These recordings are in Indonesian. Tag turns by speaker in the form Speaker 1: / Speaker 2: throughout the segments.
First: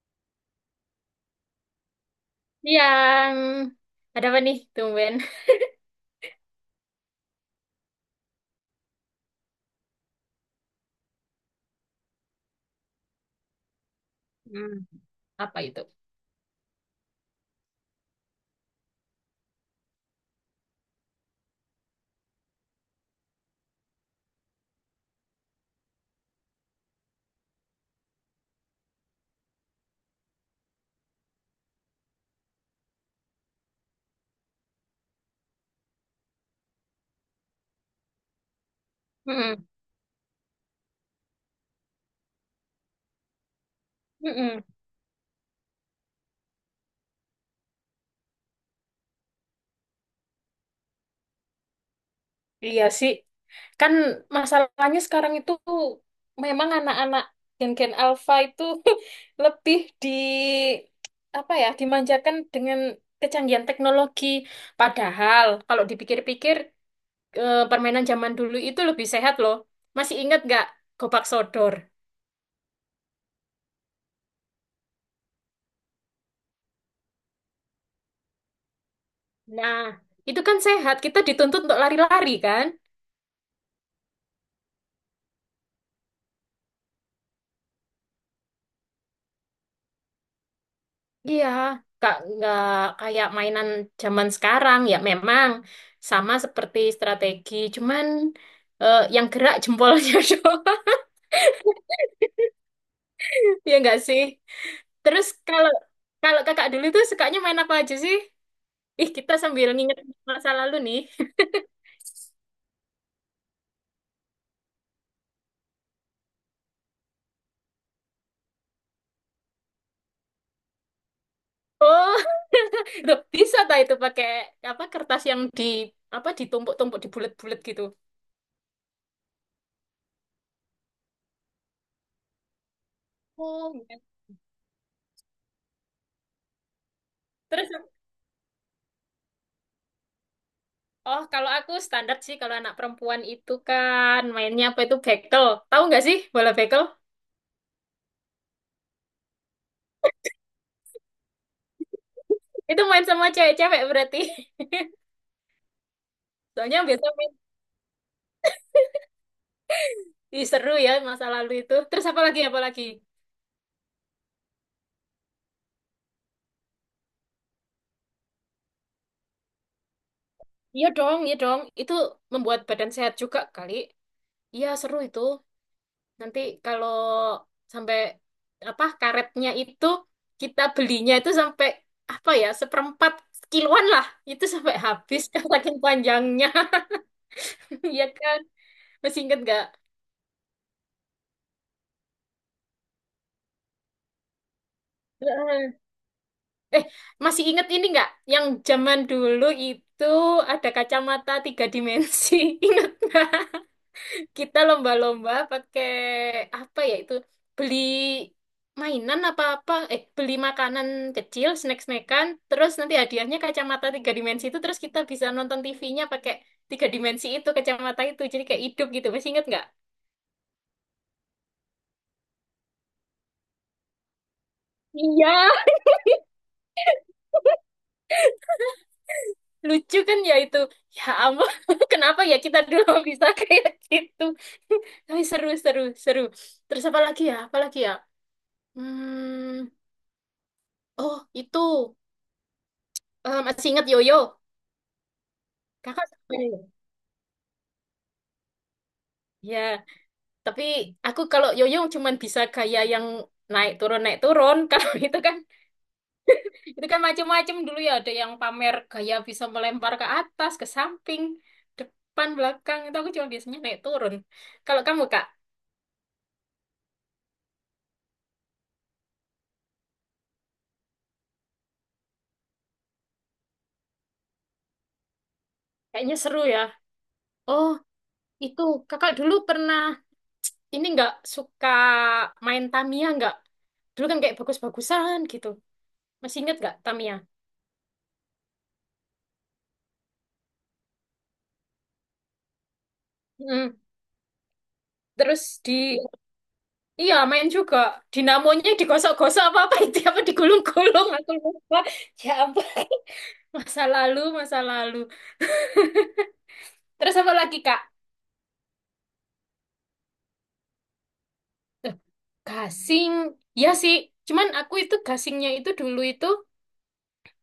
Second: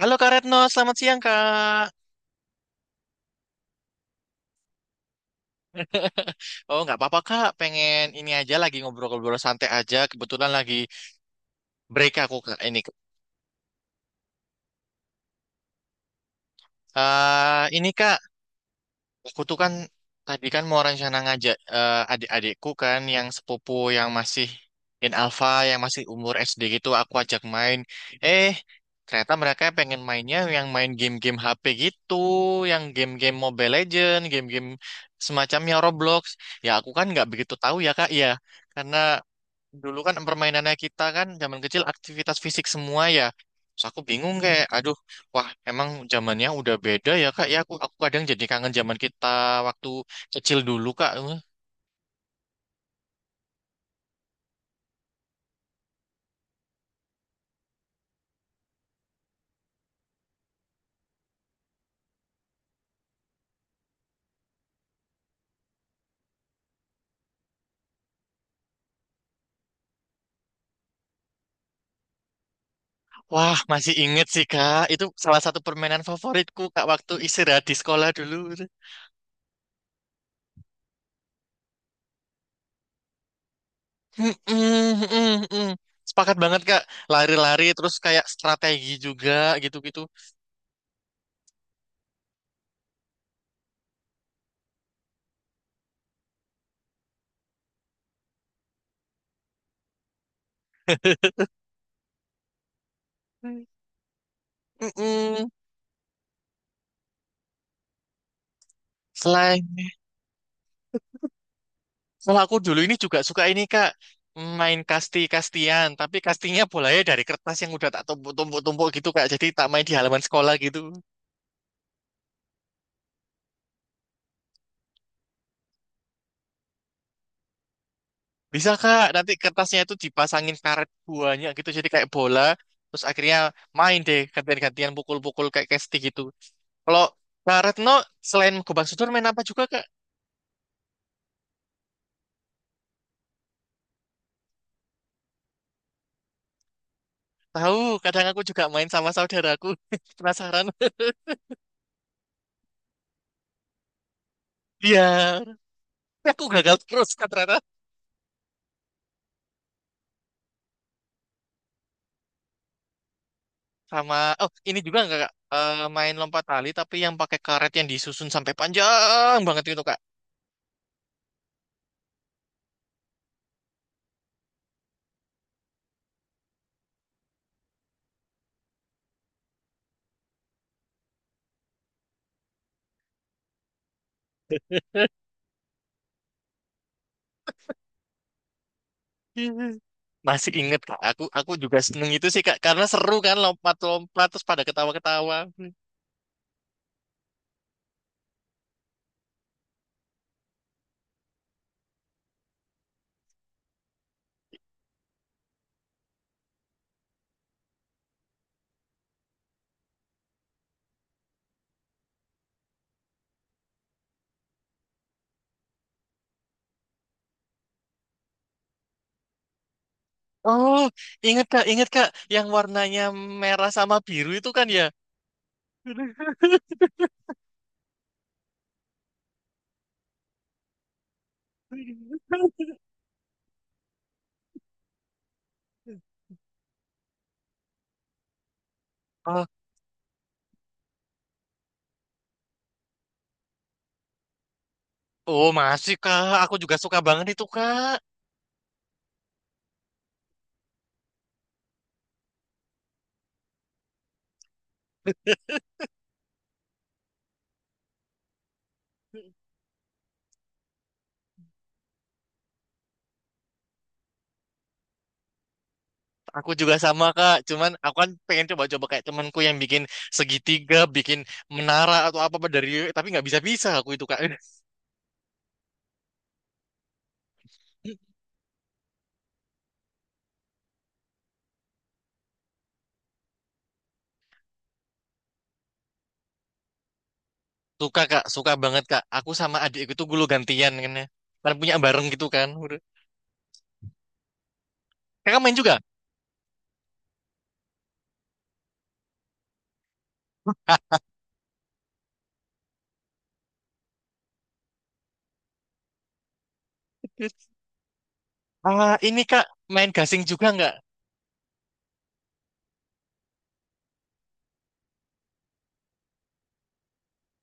Speaker 1: Halo Kak Retno, selamat siang Kak.
Speaker 2: Yang ada apa nih, tumben?
Speaker 1: Oh nggak apa-apa Kak, pengen ini aja lagi ngobrol-ngobrol santai aja. Kebetulan lagi break aku Kak ini.
Speaker 2: Apa itu?
Speaker 1: Ini Kak, aku tuh kan tadi kan mau rencana ngajak adik-adikku kan yang sepupu yang masih in alpha, yang masih umur SD gitu, aku ajak main. Eh Ternyata mereka pengen mainnya yang main game-game HP gitu, yang game-game Mobile Legend, game-game semacamnya Roblox. Ya aku kan nggak begitu tahu ya Kak, ya karena
Speaker 2: Mm-mm.
Speaker 1: dulu kan permainannya kita kan zaman kecil aktivitas fisik semua ya. Terus aku bingung
Speaker 2: Mm-mm.
Speaker 1: kayak, aduh, wah emang zamannya udah beda ya kak. Ya aku kadang jadi kangen zaman kita waktu kecil dulu kak.
Speaker 2: Iya sih. Kan masalahnya sekarang itu memang anak-anak gen-gen alpha itu lebih di apa ya, dimanjakan dengan kecanggihan teknologi. Padahal kalau dipikir-pikir permainan zaman dulu itu lebih sehat loh. Masih ingat nggak gobak sodor?
Speaker 1: Wah masih inget sih kak. Itu salah satu permainan favoritku kak waktu istirahat di sekolah dulu.
Speaker 2: Nah, itu kan sehat. Kita dituntut untuk lari-lari kan?
Speaker 1: Mm-mm, mm-mm. Sepakat banget kak. Lari-lari terus kayak strategi juga gitu-gitu.
Speaker 2: Iya, nggak kayak mainan zaman sekarang ya memang sama seperti strategi, cuman yang gerak jempolnya doang, ya nggak sih? Terus
Speaker 1: Mm-mm.
Speaker 2: kalau kalau kakak dulu tuh sukanya main apa aja sih? Ih, kita
Speaker 1: Selain
Speaker 2: sambil nginget masa lalu nih.
Speaker 1: kalau aku dulu ini juga suka ini Kak, main kasti-kastian, tapi kastinya bolanya dari kertas yang udah tak tumpuk-tumpuk-tumpuk gitu Kak. Jadi tak main di halaman sekolah gitu.
Speaker 2: Oh, loh, bisa tak itu pakai apa kertas yang di apa ditumpuk-tumpuk dibulet-bulet gitu.
Speaker 1: Bisa Kak, nanti kertasnya itu dipasangin karet buahnya gitu, jadi kayak bola. Terus akhirnya
Speaker 2: Oh,
Speaker 1: main
Speaker 2: iya.
Speaker 1: deh gantian-gantian pukul-pukul kayak kasti gitu. Kalau Kak
Speaker 2: Terus
Speaker 1: Retno, selain gobang sodor main apa juga Kak?
Speaker 2: oh, kalau aku standar sih kalau anak perempuan itu kan mainnya apa itu bekel. Tahu nggak sih bola bekel?
Speaker 1: Tahu, kadang aku juga main sama saudaraku. Penasaran?
Speaker 2: Itu main sama cewek-cewek berarti.
Speaker 1: Iya, tapi aku gagal
Speaker 2: Soalnya biasa
Speaker 1: terus Kak
Speaker 2: main
Speaker 1: ternyata.
Speaker 2: ih, seru ya masa lalu itu. Terus apa lagi apa lagi?
Speaker 1: Sama oh ini juga nggak Kak? Main lompat tali tapi yang pakai karet yang disusun sampai panjang banget gitu Kak.
Speaker 2: Iya dong, iya dong. Itu membuat badan sehat juga kali. Iya seru itu. Nanti kalau sampai apa karetnya itu kita belinya itu sampai apa ya seperempat kiloan lah. Itu sampai habis saking panjangnya. Iya kan? Masih inget nggak?
Speaker 1: Masih inget Kak, aku juga seneng itu sih Kak karena seru kan lompat-lompat terus pada ketawa-ketawa.
Speaker 2: Heeh. Eh, Masih inget ini nggak? Yang zaman dulu itu ada kacamata tiga dimensi. Ingat nggak? Kita lomba-lomba pakai apa ya itu? Beli mainan apa-apa. Eh, beli makanan kecil, snack-snackan. Terus nanti hadiahnya kacamata tiga dimensi itu. Terus kita bisa nonton TV-nya pakai tiga dimensi itu, kacamata itu. Jadi kayak hidup gitu. Masih inget nggak?
Speaker 1: Oh, inget Kak, inget Kak, yang warnanya merah sama biru itu kan ya.
Speaker 2: Iya. Lucu kan ya itu, ya ampun, kenapa ya kita dulu bisa kayak gitu. Tapi seru, seru, seru. Terus apa lagi ya, apa lagi ya,
Speaker 1: Oh,
Speaker 2: hmm, oh itu, masih ingat yoyo,
Speaker 1: oh masih
Speaker 2: kakak suka
Speaker 1: Kak, aku
Speaker 2: yoyo
Speaker 1: juga suka banget itu Kak.
Speaker 2: ya? Tapi aku kalau yoyo cuman bisa gaya yang naik turun naik turun. Kalau itu kan, itu kan macem-macem dulu ya, ada yang pamer gaya bisa melempar ke atas, ke samping, depan belakang. Itu aku cuma biasanya naik turun. Kalau kamu kak?
Speaker 1: Aku juga sama Kak, cuman aku kan pengen coba-coba kayak temanku yang bikin segitiga, bikin menara atau apa apa dari tapi nggak bisa-bisa aku itu Kak.
Speaker 2: Kayaknya seru ya. Oh, itu kakak dulu pernah ini nggak, suka main Tamiya nggak? Dulu kan kayak bagus-bagusan gitu. Masih inget nggak Tamiya?
Speaker 1: Suka Kak, suka banget Kak. Aku sama adikku itu gulu gantian kan ya. Kan punya bareng gitu kan. Udah.
Speaker 2: Mm.
Speaker 1: Kakak
Speaker 2: Terus
Speaker 1: main
Speaker 2: di
Speaker 1: juga?
Speaker 2: iya main juga, dinamonya digosok-gosok apa apa itu apa digulung-gulung aku lupa. Ya ampun. Masa lalu, masa lalu. Terus apa lagi, Kak?
Speaker 1: Ah, ini Kak, main gasing juga nggak?
Speaker 2: Eh, gasing. Ya sih, cuman aku itu gasingnya itu dulu itu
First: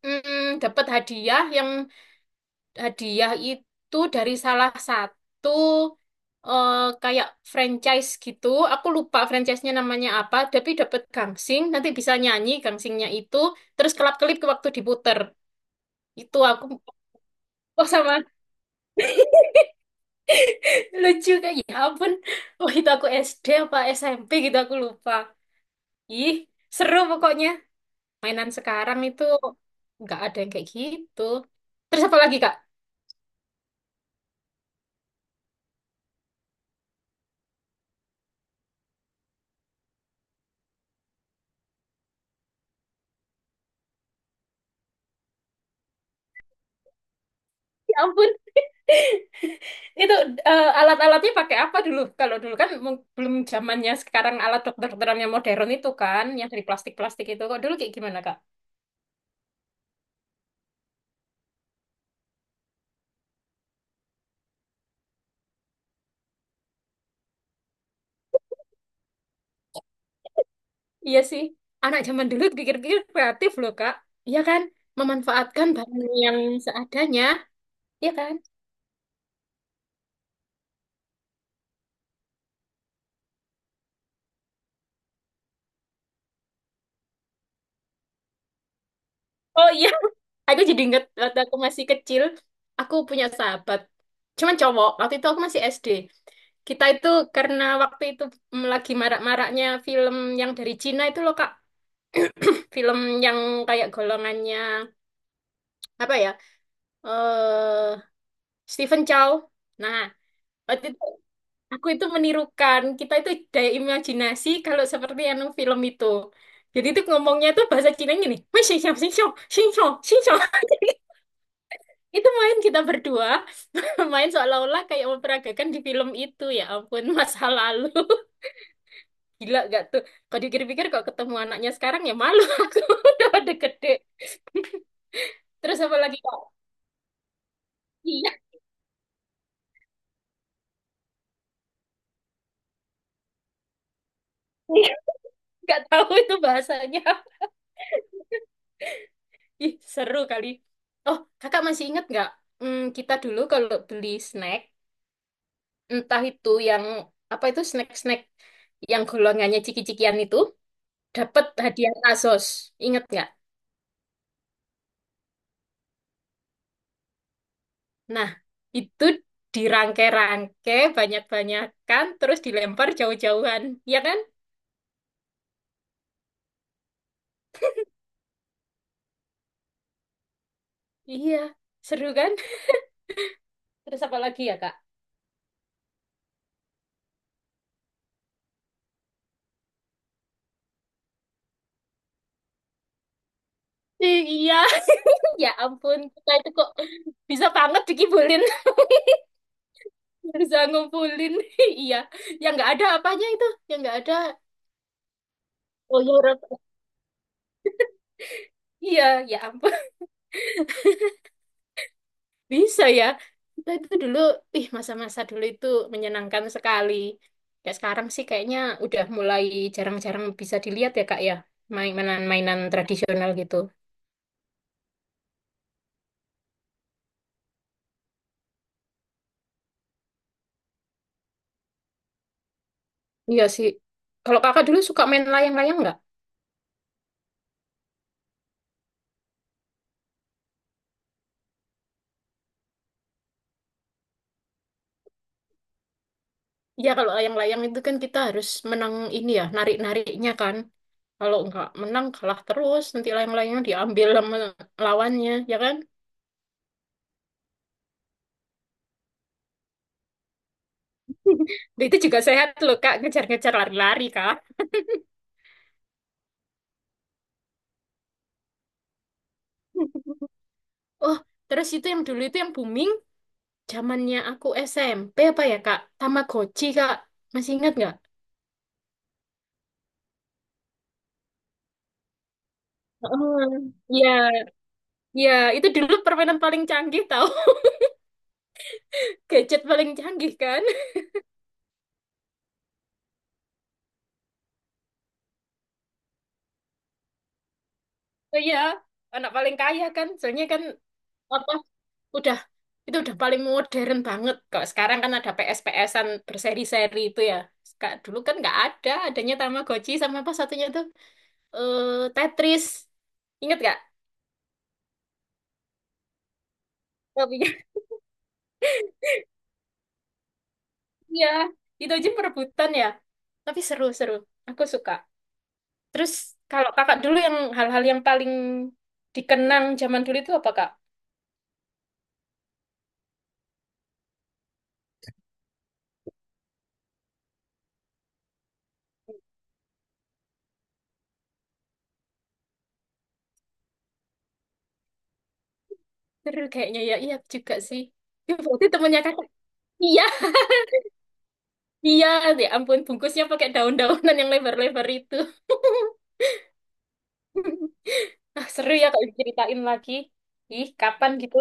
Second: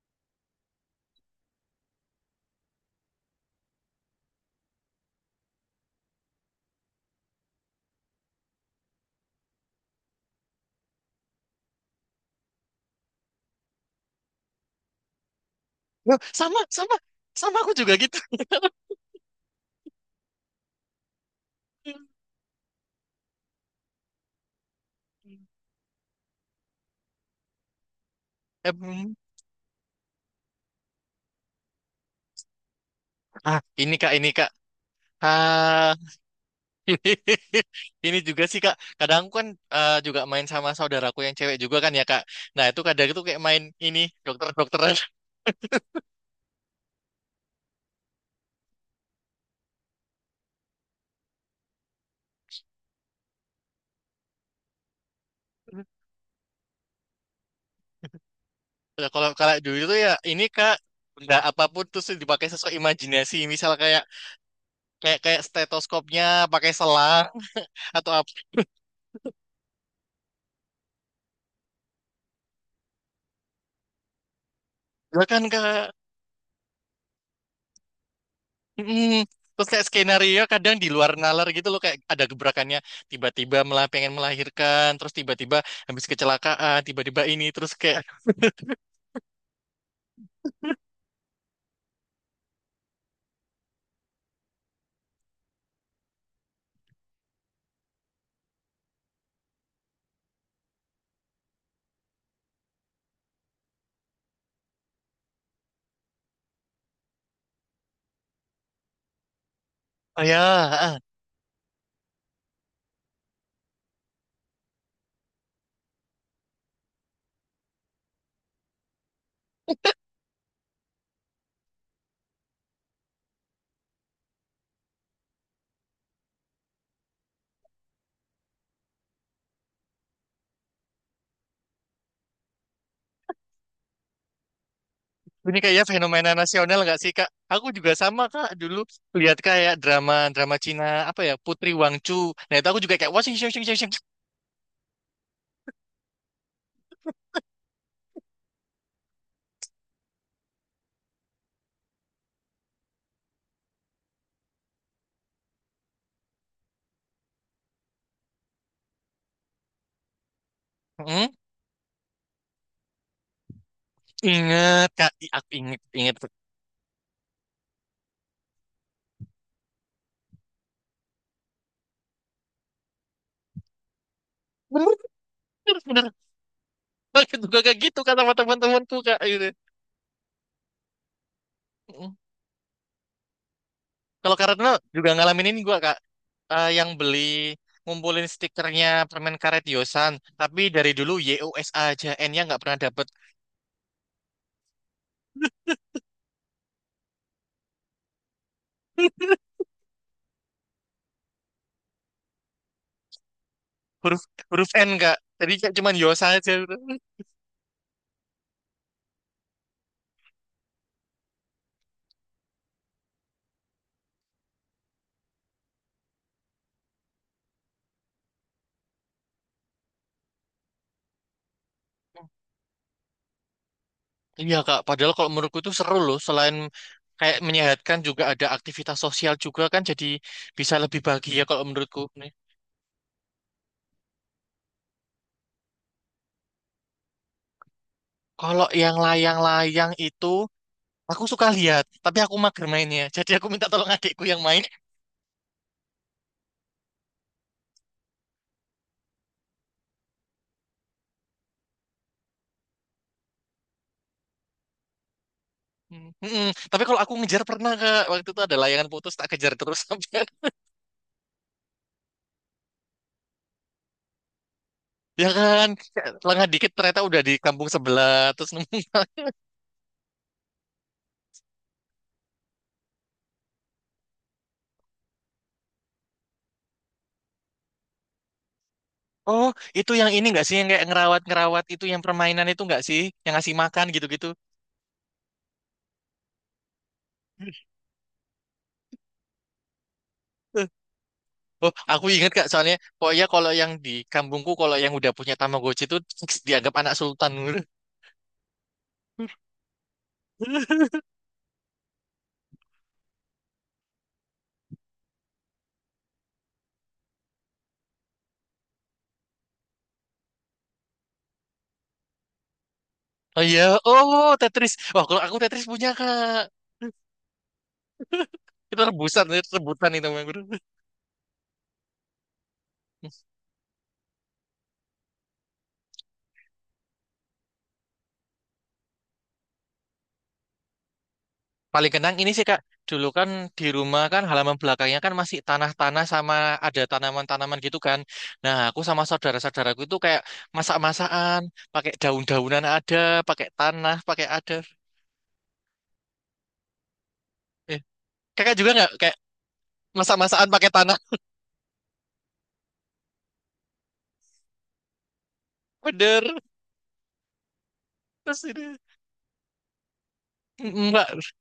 Speaker 2: dapat hadiah yang hadiah itu dari salah satu eh, kayak franchise gitu. Aku lupa franchise-nya namanya apa, tapi dapat gangsing, nanti bisa nyanyi gangsingnya itu, terus kelap-kelip ke waktu diputer.
Speaker 1: Loh,
Speaker 2: Itu
Speaker 1: sama,
Speaker 2: aku
Speaker 1: sama. Sama aku
Speaker 2: oh
Speaker 1: juga gitu.
Speaker 2: sama. Lucu kayak ya ampun. Oh itu aku SD apa SMP gitu aku lupa. Ih, seru pokoknya. Mainan sekarang
Speaker 1: Em,
Speaker 2: itu nggak ada yang kayak gitu. Terus apa lagi, Kak?
Speaker 1: Ah, ini Kak, ini Kak. Ah, Ini juga sih Kak, kadang aku kan juga main sama saudaraku yang cewek juga kan ya Kak. Nah itu kadang itu kayak main ini dokter-dokteran.
Speaker 2: Ya ampun. Itu alat-alatnya pakai apa dulu? Kalau dulu kan belum zamannya sekarang alat dokter-dokteran yang modern itu kan, yang dari plastik-plastik itu. Kok dulu kayak gimana, Kak?
Speaker 1: Nah, kalau kalau dulu itu ya ini Kak, benda apapun terus dipakai sesuai imajinasi. Misal kayak kayak kayak stetoskopnya pakai selang atau apa
Speaker 2: Iya sih, anak zaman dulu pikir-pikir kreatif loh, Kak. Iya kan?
Speaker 1: juga kan
Speaker 2: Memanfaatkan
Speaker 1: Kak.
Speaker 2: bahan yang seadanya, iya kan?
Speaker 1: mm Terus kayak skenario kadang di luar nalar gitu loh, kayak ada gebrakannya tiba-tiba malah pengen melahirkan, terus tiba-tiba habis kecelakaan tiba-tiba ini terus kayak
Speaker 2: Oh iya, aku jadi inget waktu aku masih kecil, aku punya sahabat. Cuman cowok, waktu itu aku masih SD. Kita itu karena waktu itu lagi marak-maraknya film yang dari Cina itu loh, Kak. Film yang kayak golongannya apa ya? eh Stephen Chow. Nah,
Speaker 1: oh ya,
Speaker 2: waktu
Speaker 1: ah.
Speaker 2: itu aku itu menirukan, kita itu daya imajinasi kalau seperti anu film itu. Jadi itu ngomongnya itu bahasa Cina gini, "Wei, xing xiao, xing xiao, xing xiao, xing xiao." Jadi itu main kita berdua, main seolah-olah kayak memperagakan di film itu. Ya ampun, masa lalu. Gila gak tuh? Kalau dipikir-pikir kok ketemu anaknya sekarang ya malu, aku, udah pada gede.
Speaker 1: Ini
Speaker 2: Terus
Speaker 1: kayaknya
Speaker 2: apa lagi
Speaker 1: fenomena
Speaker 2: kak?
Speaker 1: nasional nggak sih Kak? Aku juga sama
Speaker 2: Iya.
Speaker 1: Kak dulu lihat kayak drama drama Cina apa ya Putri Wangchu. Nah itu aku juga kayak wah sing sing sing sing. Sing.
Speaker 2: Nggak tahu itu bahasanya. Ih, seru kali. Oh, kakak masih ingat nggak? Hmm, kita dulu kalau beli snack, entah itu yang apa itu snack-snack yang golongannya ciki-cikian itu,
Speaker 1: Hmm,
Speaker 2: dapat hadiah Asos. Ingat nggak?
Speaker 1: ingat Kak, aku inget inget.
Speaker 2: Nah, itu dirangke-rangke, banyak-banyakan, terus dilempar jauh-jauhan. Iya kan?
Speaker 1: Bener, bener, bener. Aku juga kayak gitu Kak sama teman-temanku Kak. Gitu.
Speaker 2: Iya, seru
Speaker 1: Mm.
Speaker 2: kan? Terus apa
Speaker 1: Kalau
Speaker 2: lagi ya,
Speaker 1: karena
Speaker 2: Kak?
Speaker 1: juga ngalamin ini gua Kak. Yang beli ngumpulin stikernya permen karet Yosan, tapi dari dulu YOS aja, N-nya nggak pernah dapet.
Speaker 2: Iya, ya ampun, kita itu kok bisa banget dikibulin. Bisa ngumpulin iya, yang nggak ada apanya itu, yang nggak ada.
Speaker 1: Huruf Huruf N kak tadi kayak cuman
Speaker 2: Oh ya
Speaker 1: Yosa
Speaker 2: Rob.
Speaker 1: aja.
Speaker 2: Iya, ya ampun, bisa ya kita itu dulu. Ih, masa-masa dulu itu menyenangkan sekali, ya sekarang sih kayaknya udah mulai jarang-jarang bisa dilihat ya kak ya, mainan-mainan tradisional gitu.
Speaker 1: Iya kak, padahal kalau menurutku itu seru loh, selain kayak menyehatkan juga ada aktivitas sosial juga kan, jadi bisa lebih bahagia kalau menurutku nih.
Speaker 2: Iya sih. Kalau kakak dulu suka main layang-layang nggak?
Speaker 1: Kalau yang layang-layang itu aku suka lihat tapi aku mager mainnya. Jadi aku minta tolong adikku yang main.
Speaker 2: Iya kalau layang-layang itu kan kita harus menang ini ya, narik-nariknya kan. Kalau nggak menang kalah terus nanti layang-layangnya diambil sama lawannya ya kan.
Speaker 1: Hmm, mm-mm. Tapi kalau aku ngejar pernah kak, waktu itu ada layangan putus tak kejar terus sampai
Speaker 2: Itu juga sehat loh Kak, ngejar-ngejar lari-lari Kak.
Speaker 1: ya kan lengah dikit ternyata udah di kampung sebelah terus nemu.
Speaker 2: Oh, terus itu yang dulu itu yang booming, zamannya aku SMP apa ya Kak? Tamagotchi Kak, masih ingat nggak?
Speaker 1: Oh, itu yang ini nggak sih yang kayak ngerawat-ngerawat itu yang permainan itu nggak sih yang ngasih
Speaker 2: Heeh.
Speaker 1: makan
Speaker 2: Ya,
Speaker 1: gitu-gitu?
Speaker 2: iya, itu dulu permainan paling canggih tau, gadget paling canggih kan?
Speaker 1: Eh, Oh, aku inget Kak, soalnya pokoknya kalau yang di kampungku kalau yang udah punya Tamagotchi itu fix dianggap anak sultan. Gitu.
Speaker 2: Oh iya, anak paling kaya kan, soalnya kan apa? Udah itu udah paling modern banget. Kalau sekarang kan ada PS-PSan berseri-seri itu ya. Kak, dulu kan nggak ada, adanya Tamagotchi sama apa satunya itu? Eh Tetris.
Speaker 1: Oh
Speaker 2: Ingat
Speaker 1: iya,
Speaker 2: gak?
Speaker 1: oh Tetris. Wah, kalau aku Tetris punya Kak.
Speaker 2: Tapi
Speaker 1: Itu rebusan, rebutan itu Bang.
Speaker 2: iya, itu aja perebutan ya. Tapi seru-seru. Aku suka. Terus kalau kakak dulu yang hal-hal yang paling dikenang zaman dulu itu apa kak?
Speaker 1: Paling kenang ini sih Kak, dulu kan di rumah kan halaman belakangnya kan masih tanah-tanah sama ada tanaman-tanaman gitu kan. Nah, aku sama saudara-saudaraku itu kayak masak-masakan, pakai daun-daunan ada, pakai tanah, pakai ada.
Speaker 2: Seru kayaknya ya. Iya juga
Speaker 1: Eh,
Speaker 2: sih. Ya,
Speaker 1: Kakak
Speaker 2: berarti
Speaker 1: juga nggak
Speaker 2: temennya
Speaker 1: kayak
Speaker 2: kakak. Iya,
Speaker 1: masak-masakan pakai tanah?
Speaker 2: iya. Ya ampun, bungkusnya pakai daun-daunan yang lebar-lebar itu.
Speaker 1: Bener. Terus
Speaker 2: Ah, seru
Speaker 1: ini
Speaker 2: ya kalau diceritain lagi. Ih, kapan
Speaker 1: enggak.
Speaker 2: gitu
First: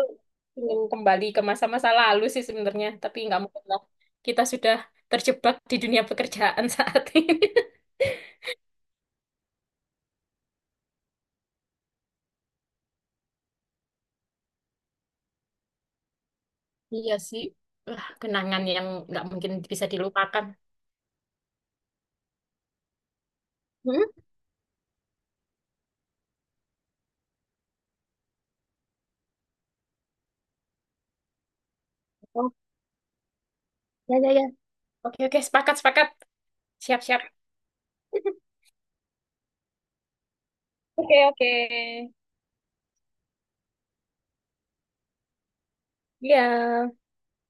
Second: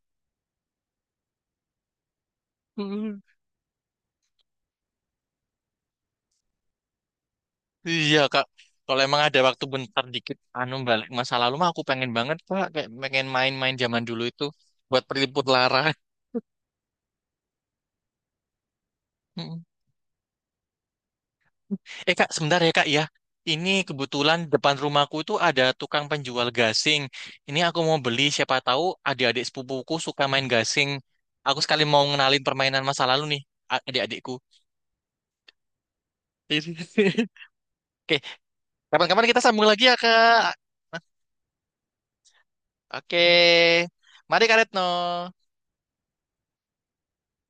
Speaker 2: ingin kembali ke masa-masa lalu sih sebenarnya. Tapi nggak mungkin lah. Kita sudah terjebak di dunia pekerjaan saat ini.
Speaker 1: Iya Kak. Kalau emang ada waktu bentar dikit anu balik masa lalu mah aku pengen banget Kak, kayak pengen main-main zaman dulu itu buat peliput lara.
Speaker 2: Iya sih. Wah, kenangan yang nggak mungkin bisa dilupakan.
Speaker 1: Eh kak, sebentar ya kak ya. Ini
Speaker 2: Hmm?
Speaker 1: kebetulan depan rumahku itu ada tukang penjual gasing. Ini aku mau beli, siapa tahu adik-adik sepupuku suka main gasing. Aku sekali mau ngenalin
Speaker 2: Oh,
Speaker 1: permainan masa lalu nih, a-
Speaker 2: ya, ya,
Speaker 1: adik-adikku.
Speaker 2: ya. Oke, oke. Sepakat, sepakat. Siap, siap.
Speaker 1: Oke, kapan-kapan kita sambung lagi ya kak.
Speaker 2: Oke, oke.
Speaker 1: Oke, mari Kak Retno.
Speaker 2: Iya.